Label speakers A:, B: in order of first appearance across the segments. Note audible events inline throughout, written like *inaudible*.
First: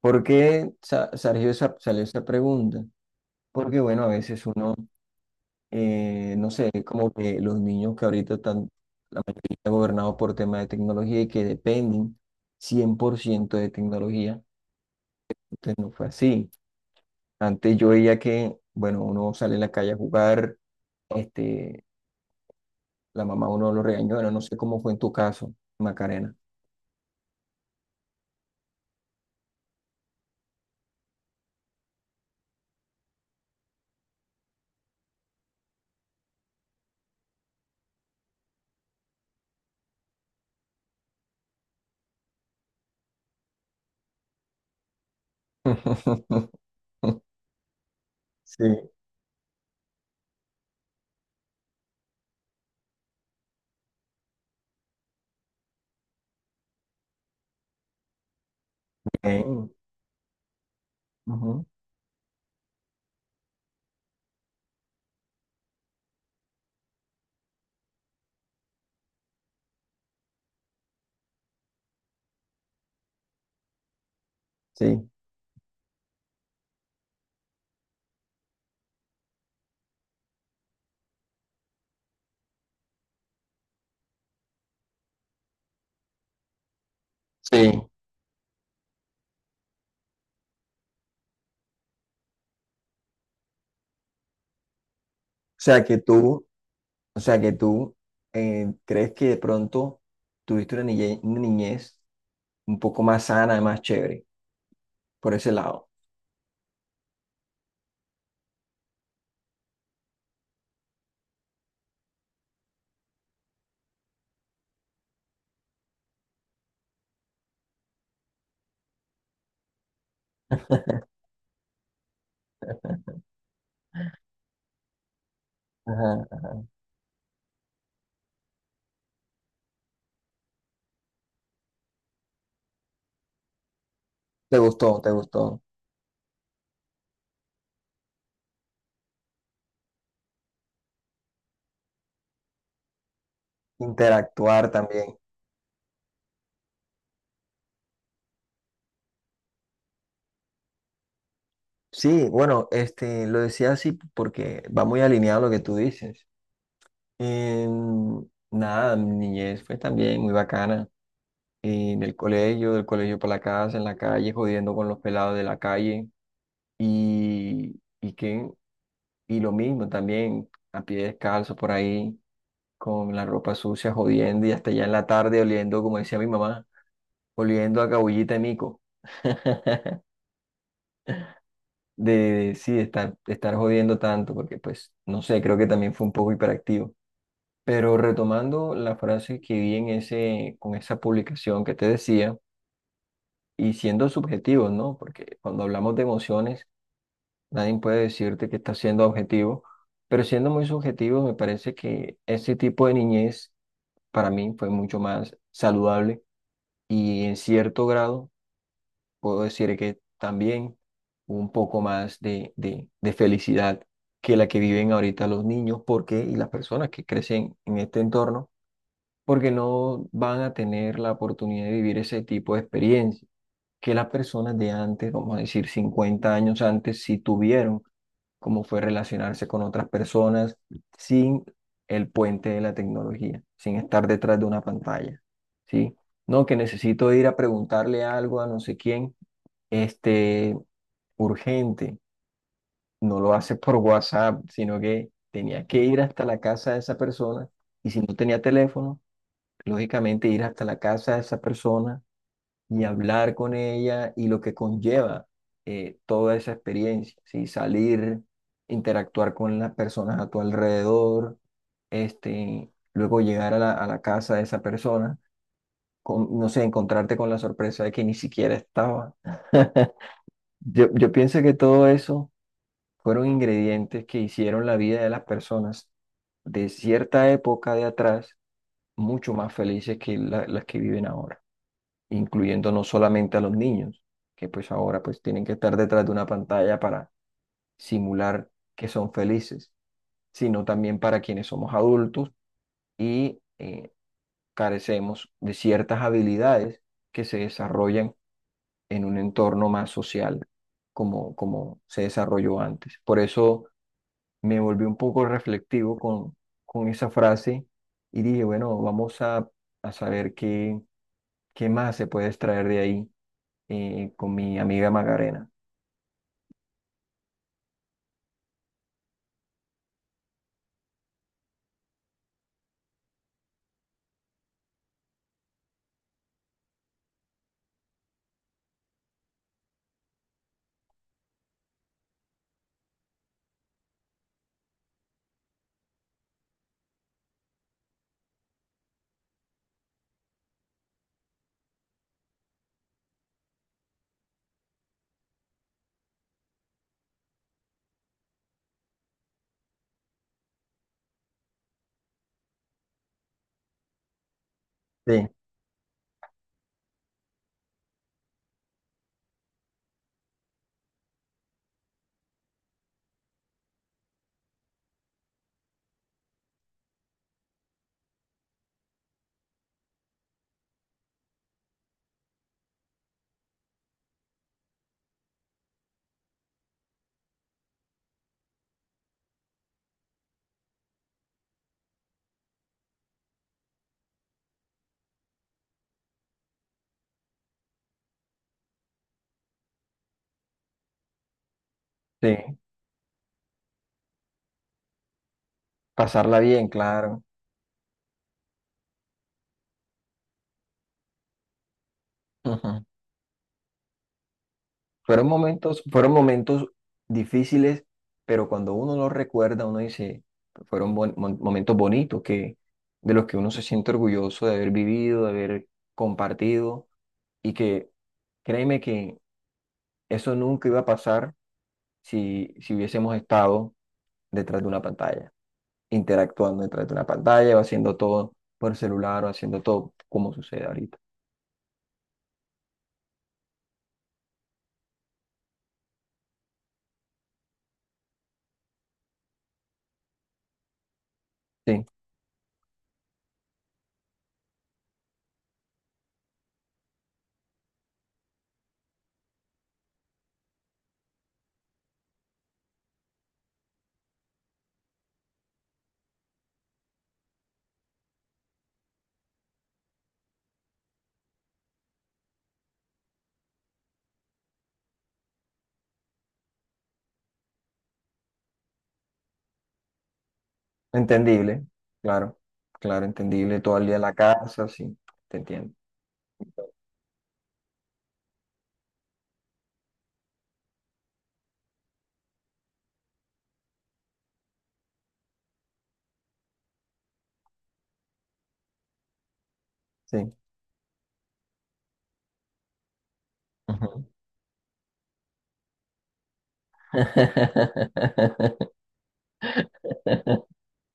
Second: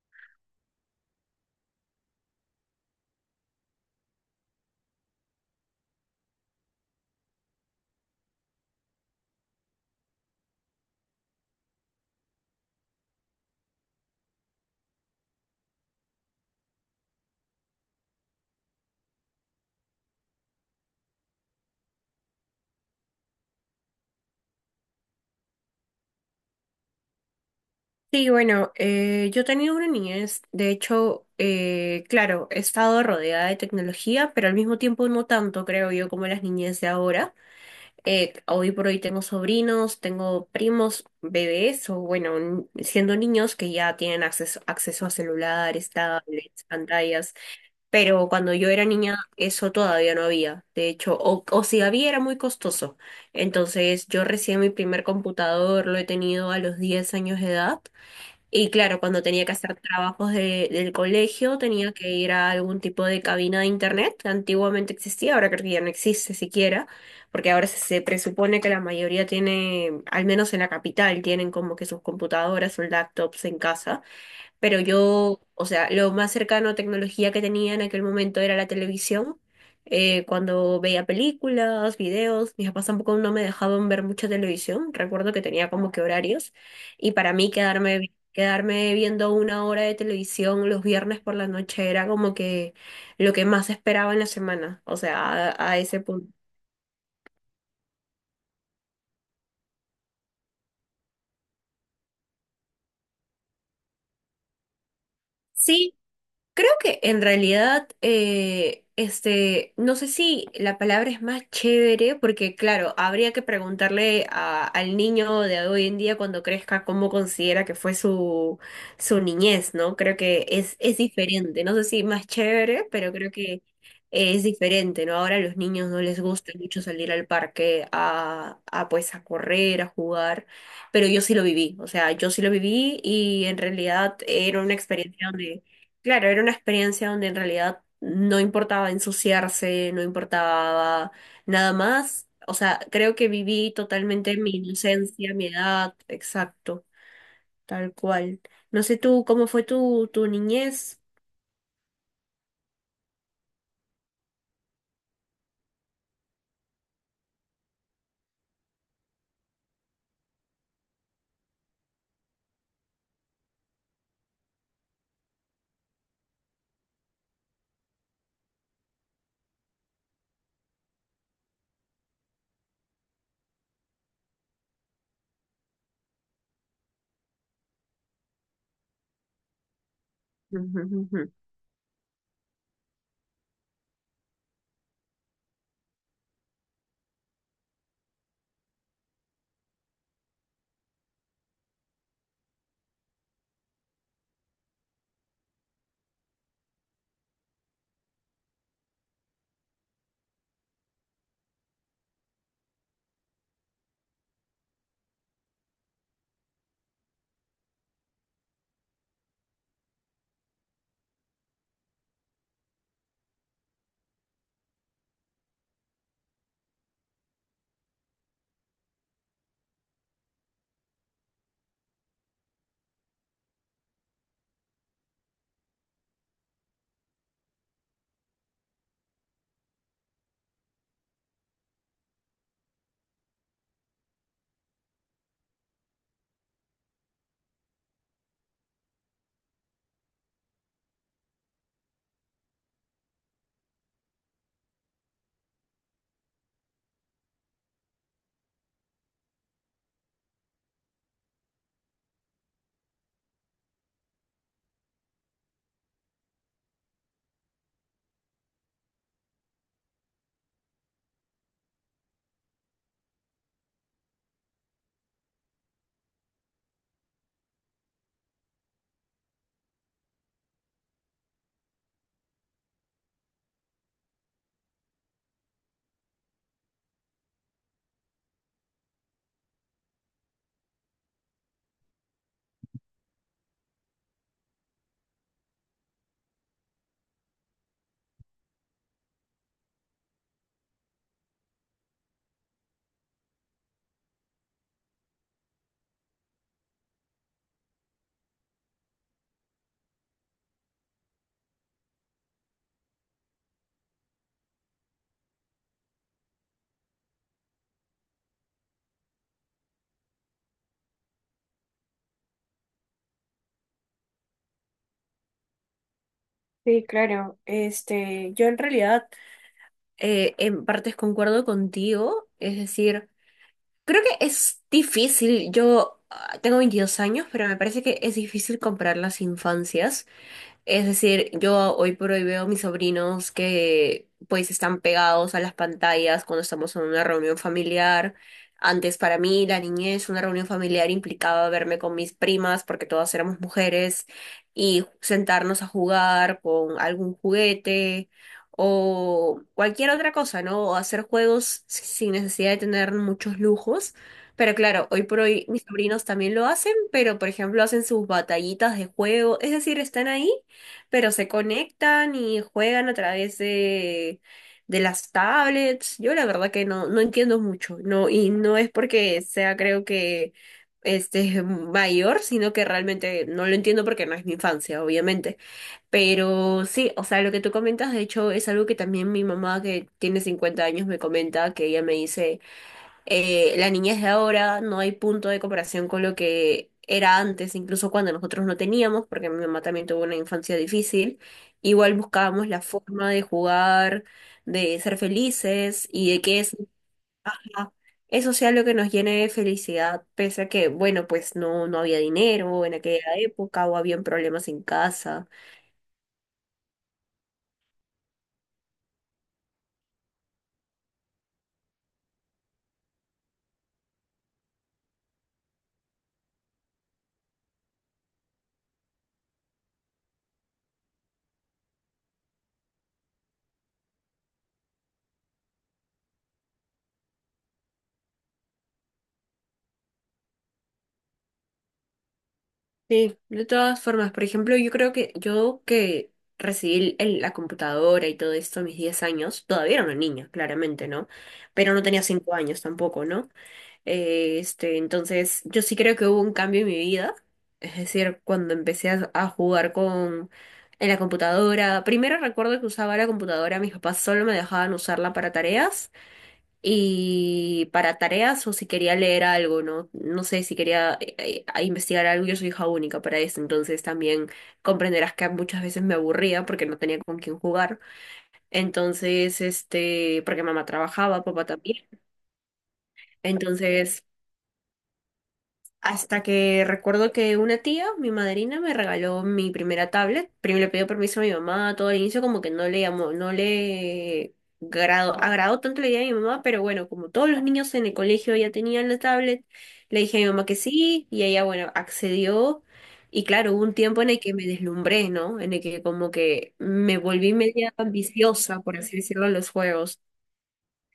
A: ¿Por qué salió esa pregunta? Porque, bueno, a veces uno, no sé, como que los niños que ahorita están, la mayoría gobernados por temas de tecnología y que dependen 100% de tecnología, entonces no fue así. Antes yo veía que, bueno, uno sale a la calle a jugar, este, la mamá uno lo regañó, bueno, no sé cómo fue en tu caso, Macarena.
B: Sí, bueno, yo he tenido una niñez, de hecho, claro, he estado rodeada de tecnología, pero al mismo tiempo no tanto, creo yo, como las niñez de ahora. Hoy por hoy tengo sobrinos, tengo primos, bebés, o bueno, siendo niños que ya tienen acceso a celulares, tablets,
A: *laughs*
B: pantallas, pero cuando yo era
A: Sí.
B: niña eso todavía no había, de hecho, o si había era muy costoso. Entonces yo recién mi primer computador lo he tenido a los 10 años de edad. Y claro, cuando tenía que
A: Eh,
B: hacer trabajos del colegio,
A: ujú,
B: tenía que ir a algún tipo de cabina de internet que antiguamente existía, ahora creo que ya no existe siquiera, porque ahora se presupone que la mayoría tiene, al menos en la capital, tienen como que sus computadoras o laptops en casa. Pero
A: sí.
B: yo, o sea, lo más cercano a tecnología que tenía en aquel momento era la televisión. Cuando veía películas, videos, mis papás tampoco no me dejaban ver mucha televisión. Recuerdo que tenía como que horarios. Y para mí
A: Sí.
B: quedarme viendo una hora de televisión los viernes por la noche era como que lo que más esperaba en la semana. O sea, a
A: Sea que
B: ese punto.
A: tú O sea que tú crees que de pronto tuviste una niñez un poco más sana, más chévere, por ese lado.
B: Sí, creo que en realidad, este, no sé si la palabra es más chévere, porque claro, habría que preguntarle al niño de hoy en día cuando crezca cómo considera que fue su, su niñez, ¿no? Creo que es diferente, no sé si más chévere, pero creo que es diferente, ¿no? Ahora a los niños no les
A: Ajá.
B: gusta mucho salir al parque a pues a correr, a jugar, pero yo sí lo viví, o sea, yo sí lo viví y en realidad
A: Te
B: era una
A: gustó, te
B: experiencia
A: gustó.
B: donde... Claro, era una experiencia donde en realidad no importaba ensuciarse, no importaba nada más. O sea, creo que viví totalmente mi
A: Interactuar también.
B: inocencia, mi edad, exacto, tal cual. No sé tú, ¿cómo fue tu, tu niñez?
A: Sí, bueno, lo decía así porque va muy alineado a lo que tú dices. Em, nada, mi niñez fue también muy bacana. En el colegio, del colegio para la casa, en la calle, jodiendo con los pelados de la calle. Y, y, qué- y lo mismo también, a pie descalzo por ahí con la ropa sucia, jodiendo y hasta ya en la tarde oliendo, como decía mi mamá, oliendo a cabullita y mico. *laughs*
B: Ujú, ujú.
A: Sí, de estar jodiendo tanto, porque pues, no sé, creo que también fue un poco hiperactivo. Pero retomando la frase que vi en ese, con esa publicación que te decía, y siendo subjetivos, ¿no? Porque cuando hablamos de emociones, nadie puede decirte que está siendo objetivo, pero siendo muy subjetivos, me parece que ese tipo de niñez para mí fue mucho más saludable y en cierto grado puedo decir que también un poco más de felicidad que la que viven ahorita los niños, porque y las personas que crecen en este entorno, porque no van a tener la oportunidad de vivir ese tipo de experiencia que las personas de antes, vamos a decir 50 años antes, sí tuvieron cómo fue relacionarse con otras personas sin el puente de la tecnología, sin estar detrás de una pantalla, ¿sí? No, que necesito ir a preguntarle algo a no sé quién, este, urgente, no lo hace por WhatsApp, sino que tenía que ir hasta la casa de esa persona y si no tenía teléfono, lógicamente ir hasta la casa de esa persona y hablar con ella y lo que conlleva toda esa experiencia, ¿sí? Salir, interactuar con las personas a tu alrededor, luego llegar a a la casa de esa persona, con, no sé, encontrarte con la sorpresa de que ni siquiera estaba. *laughs* Yo pienso que todo eso fueron ingredientes que hicieron la vida de las personas de cierta época de atrás mucho más felices que las que viven ahora, incluyendo no solamente a los niños, que pues ahora pues tienen que estar detrás de una pantalla para simular que son felices, sino también para quienes somos adultos y carecemos de ciertas habilidades que se desarrollan en un entorno más social, como, como se desarrolló antes. Por eso me volví un poco reflectivo con esa frase y dije, bueno, vamos a saber qué, qué más se puede extraer de ahí con mi amiga Macarena.
B: Sí, claro. Este, yo en realidad en partes concuerdo contigo, es decir, creo que es difícil. Yo tengo 22 años, pero me parece que es difícil comparar las infancias. Es decir, yo hoy por hoy veo a mis sobrinos que pues están pegados a las pantallas cuando estamos en una reunión familiar. Antes para mí, la niñez, una reunión familiar implicaba verme con mis primas porque todas éramos mujeres y sentarnos a jugar con algún juguete o cualquier otra cosa, ¿no? O hacer juegos sin necesidad de tener muchos lujos. Pero claro, hoy por
A: Sí,
B: hoy mis sobrinos también lo hacen, pero por ejemplo hacen sus batallitas de juego, es decir, están ahí pero se conectan y juegan a través de las tablets. Yo la verdad que no entiendo mucho, no, y no es porque sea, creo que este *laughs* mayor, sino que realmente no lo entiendo porque no es mi infancia, obviamente. Pero sí, o sea, lo que tú comentas, de hecho, es algo que también mi mamá, que tiene 50 años, me comenta, que ella me dice la niñez de ahora no hay punto de comparación con lo que era antes, incluso cuando nosotros no teníamos, porque mi mamá también tuvo una infancia difícil. Igual buscábamos
A: sí,
B: la forma de jugar, de ser felices y de
A: pasarla
B: que
A: bien, claro.
B: sea eso sea lo que nos llene de felicidad, pese a que, bueno, pues no había dinero en
A: Ujú.
B: aquella época o habían problemas en casa.
A: Fueron momentos difíciles, pero cuando uno los recuerda, uno dice, fueron momentos bonitos que, de los que uno se siente orgulloso de haber vivido, de haber compartido y que créeme que eso nunca iba a pasar si, si hubiésemos estado detrás de una pantalla, interactuando detrás de una pantalla o haciendo todo por celular o haciendo todo como sucede ahorita.
B: Sí, de todas formas, por ejemplo, yo creo que yo que recibí la computadora y todo esto a mis 10 años, todavía era una niña, claramente, ¿no? Pero no
A: Sí.
B: tenía 5 años tampoco, ¿no? Este, entonces, yo sí creo que hubo un cambio en mi vida, es decir, cuando empecé a jugar con en la computadora, primero recuerdo que usaba la computadora, mis papás solo me dejaban usarla para tareas. Y para tareas o si quería leer algo, ¿no? No sé si quería investigar algo, yo soy hija única para eso, entonces también comprenderás que muchas veces me aburría porque no tenía con quién jugar. Entonces, este, porque mamá trabajaba, papá
A: Entendible,
B: también.
A: claro, claro, entendible. Todo el día en
B: Entonces,
A: la casa, sí, te entiendo.
B: hasta que recuerdo que una tía, mi madrina, me regaló mi primera tablet. Primero le pidió permiso a mi mamá, todo al inicio como que no le llamó, no le grado, agradó tanto la idea de mi mamá, pero bueno, como todos los niños en el colegio ya tenían la tablet, le dije a mi
A: Sí.
B: mamá que sí, y ella, bueno, accedió. Y claro, hubo un tiempo
A: Ujú.
B: en el que me deslumbré, ¿no? En el que como que me volví media ambiciosa,
A: *laughs*
B: por así decirlo, en los juegos.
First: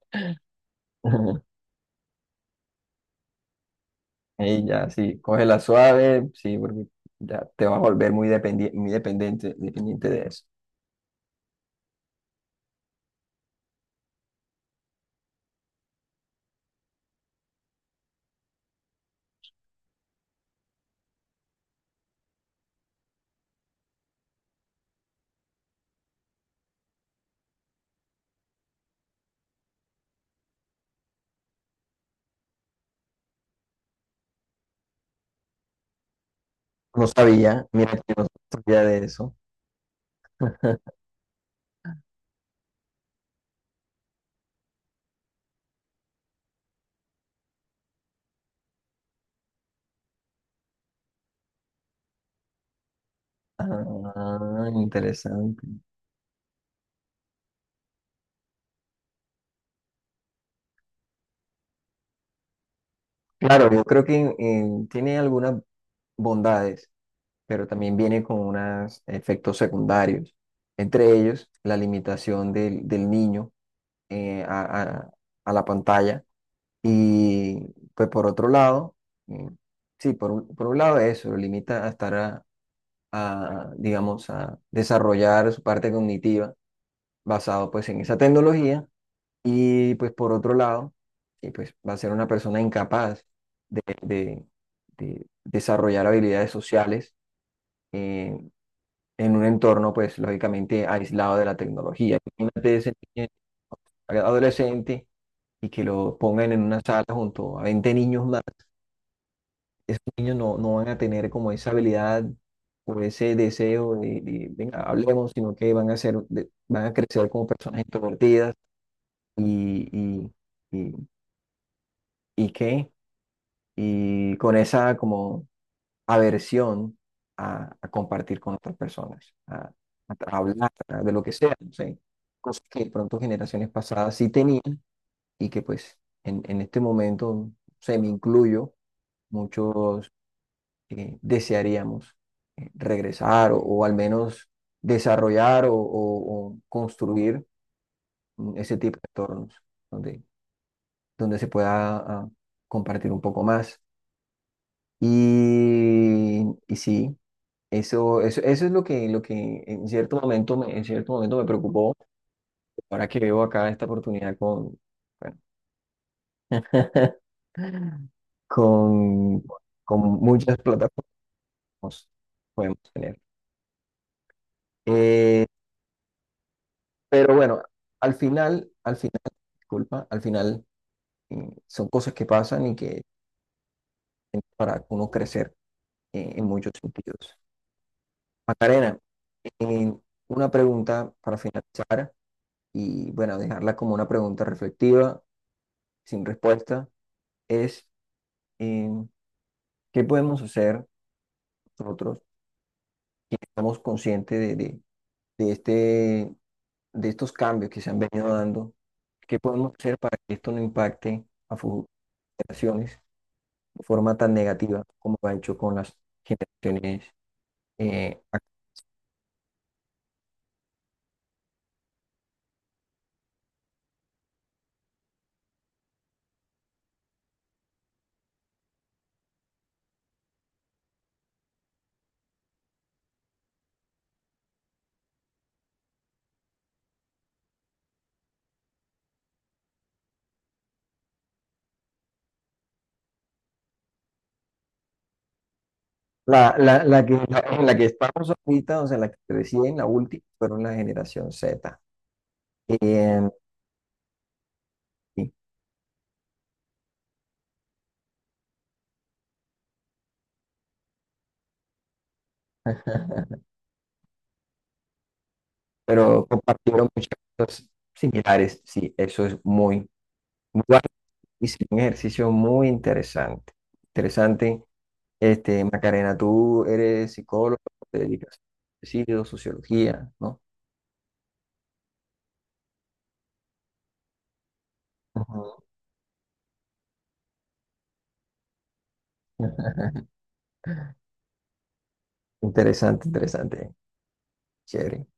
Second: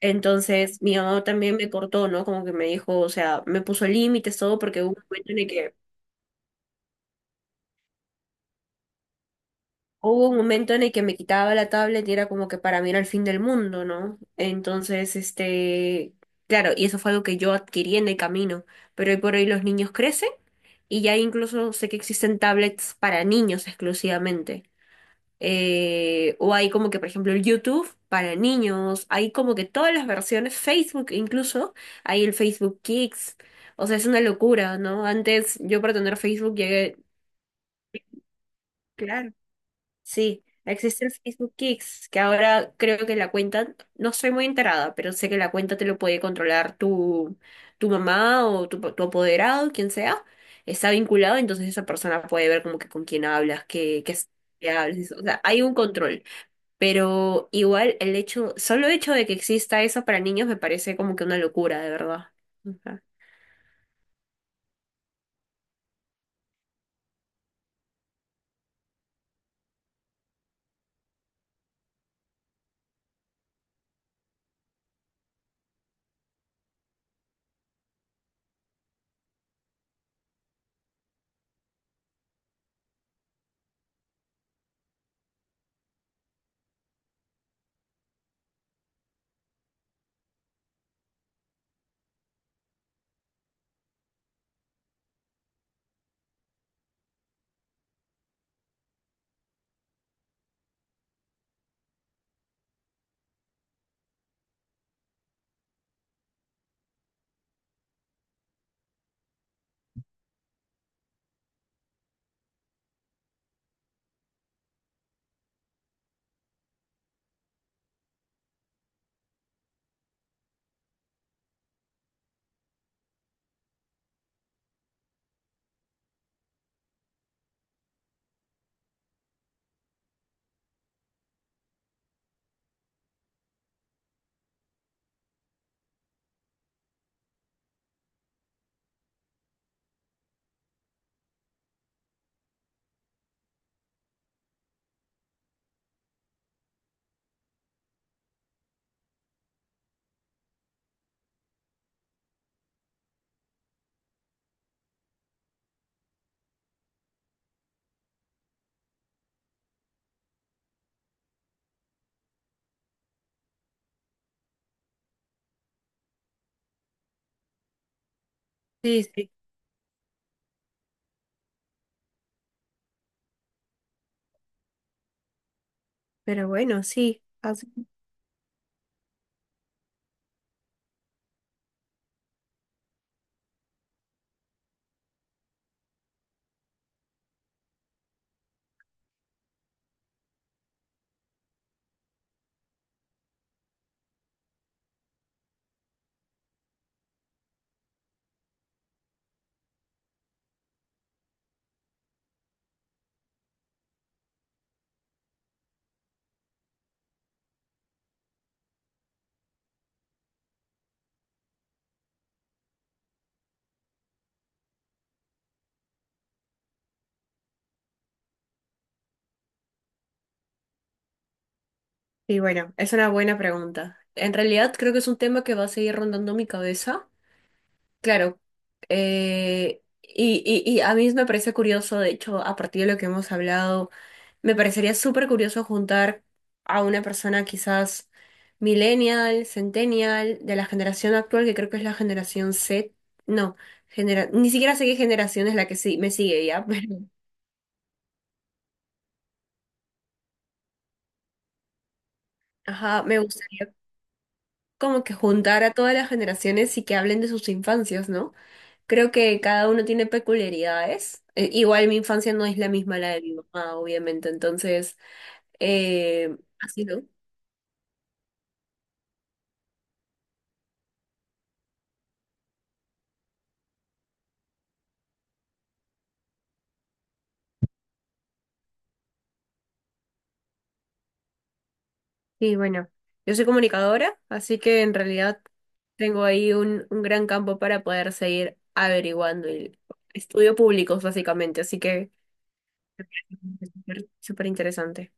B: Entonces, mi mamá también me cortó, ¿no? Como que me dijo, o sea, me puso límites, todo,
A: Y
B: porque
A: ya,
B: hubo un
A: sí,
B: momento en el
A: cógela
B: que,
A: suave, sí, porque ya te vas a volver muy dependiente, dependiente de
B: hubo un
A: eso.
B: momento en el que me quitaba la tablet y era como que para mí era el fin del mundo, ¿no? Entonces, este, claro, y eso fue algo que yo adquirí en el camino, pero hoy por hoy los niños crecen y ya incluso sé que existen tablets para niños exclusivamente. O hay como que, por ejemplo, el YouTube para niños, hay como que todas las versiones, Facebook incluso, hay el Facebook Kids. O sea, es una locura, ¿no? Antes yo para tener Facebook llegué,
A: No sabía, mira que no sabía de eso.
B: claro, sí,
A: *laughs*
B: existe el Facebook Kids, que ahora creo que la cuenta, no estoy muy enterada, pero sé que la cuenta te lo puede controlar tu mamá o tu apoderado, quien sea, está vinculado, entonces esa persona puede ver como que con quién hablas,
A: Ah,
B: qué hablas, o sea, hay
A: interesante.
B: un control. Pero igual el hecho, solo hecho de que exista eso para niños me parece como que una locura, de verdad. Ajá.
A: Claro, yo creo que tiene algunas bondades, pero también viene con unos efectos secundarios, entre ellos la limitación del, del niño eh, a, a- a la pantalla. Y pues por otro lado, mm, sí, por un lado eso, lo limita a estar digamos, a desarrollar su parte cognitiva basado pues en esa tecnología y pues por otro lado, y pues va a ser una persona incapaz de, de desarrollar habilidades sociales eh, en un entorno, pues, lógicamente aislado de la tecnología. Imagínate ese niño adolescente y que lo pongan en una sala junto a 20 niños más. Esos niños no, no van a tener como esa habilidad o ese deseo venga, hablemos, sino que van a ser, van a crecer como personas introvertidas y, y, y, y qué, y con esa como aversión a compartir con otras personas, a, hablar de lo que sea, no sé, cosas que de pronto generaciones pasadas sí tenían y que pues en este momento, se me incluyo, muchos desearíamos regresar o al menos desarrollar o, o construir mm, ese tipo de entornos donde, donde se pueda ah, compartir un poco más. Y sí. Eso es lo que en cierto momento me, en cierto momento me preocupó. Ahora que veo acá esta oportunidad con, bueno, *laughs*
B: Sí, sí.
A: con, con muchas plataformas podemos tener. Eh,
B: Pero bueno, sí.
A: pero bueno,
B: Así.
A: al final, disculpa, al final son cosas que pasan y que para uno crecer en muchos sentidos. Macarena, eh, una pregunta para finalizar y bueno, dejarla como una pregunta reflexiva, sin respuesta. Es eh, qué podemos hacer nosotros que estamos conscientes de este, de estos cambios que se han venido dando, qué podemos hacer para que esto no impacte a futuras generaciones de forma tan negativa como lo ha hecho con las generaciones eh, ac-
B: Y bueno, es una buena pregunta. En realidad creo que es un tema que va a seguir rondando mi cabeza. Claro. Y a mí me parece curioso, de hecho, a partir de lo que hemos hablado. Me parecería súper curioso juntar a una persona quizás millennial, centennial, de la generación actual, que creo que es la generación Z. No, ni siquiera sé qué generación es la que sí me sigue
A: la,
B: ya, *laughs* pero
A: la que, en la que estamos ahorita, o sea, la que recién, la última, fueron la generación Z.
B: ajá, me
A: Eh,
B: gustaría como que
A: sí.
B: juntar a todas las generaciones y que hablen de sus infancias, ¿no? Creo que cada uno tiene peculiaridades. Igual mi infancia no es la misma a la de mi
A: *laughs*
B: mamá, obviamente, entonces,
A: Pero
B: así,
A: compartieron
B: ¿no?
A: muchas cosas similares, sí, eso es muy... muy válido. Hice un ejercicio muy interesante. Interesante. Este, Macarena, tú eres psicólogo, te dedicas a suicidio, sociología, ¿no?
B: Y bueno, yo soy comunicadora, así que en realidad
A: Ujú.
B: tengo ahí un gran campo para poder seguir averiguando y
A: *laughs*
B: estudio públicos básicamente, así que me
A: Interesante,
B: parece
A: interesante.
B: súper
A: Chévere.
B: interesante.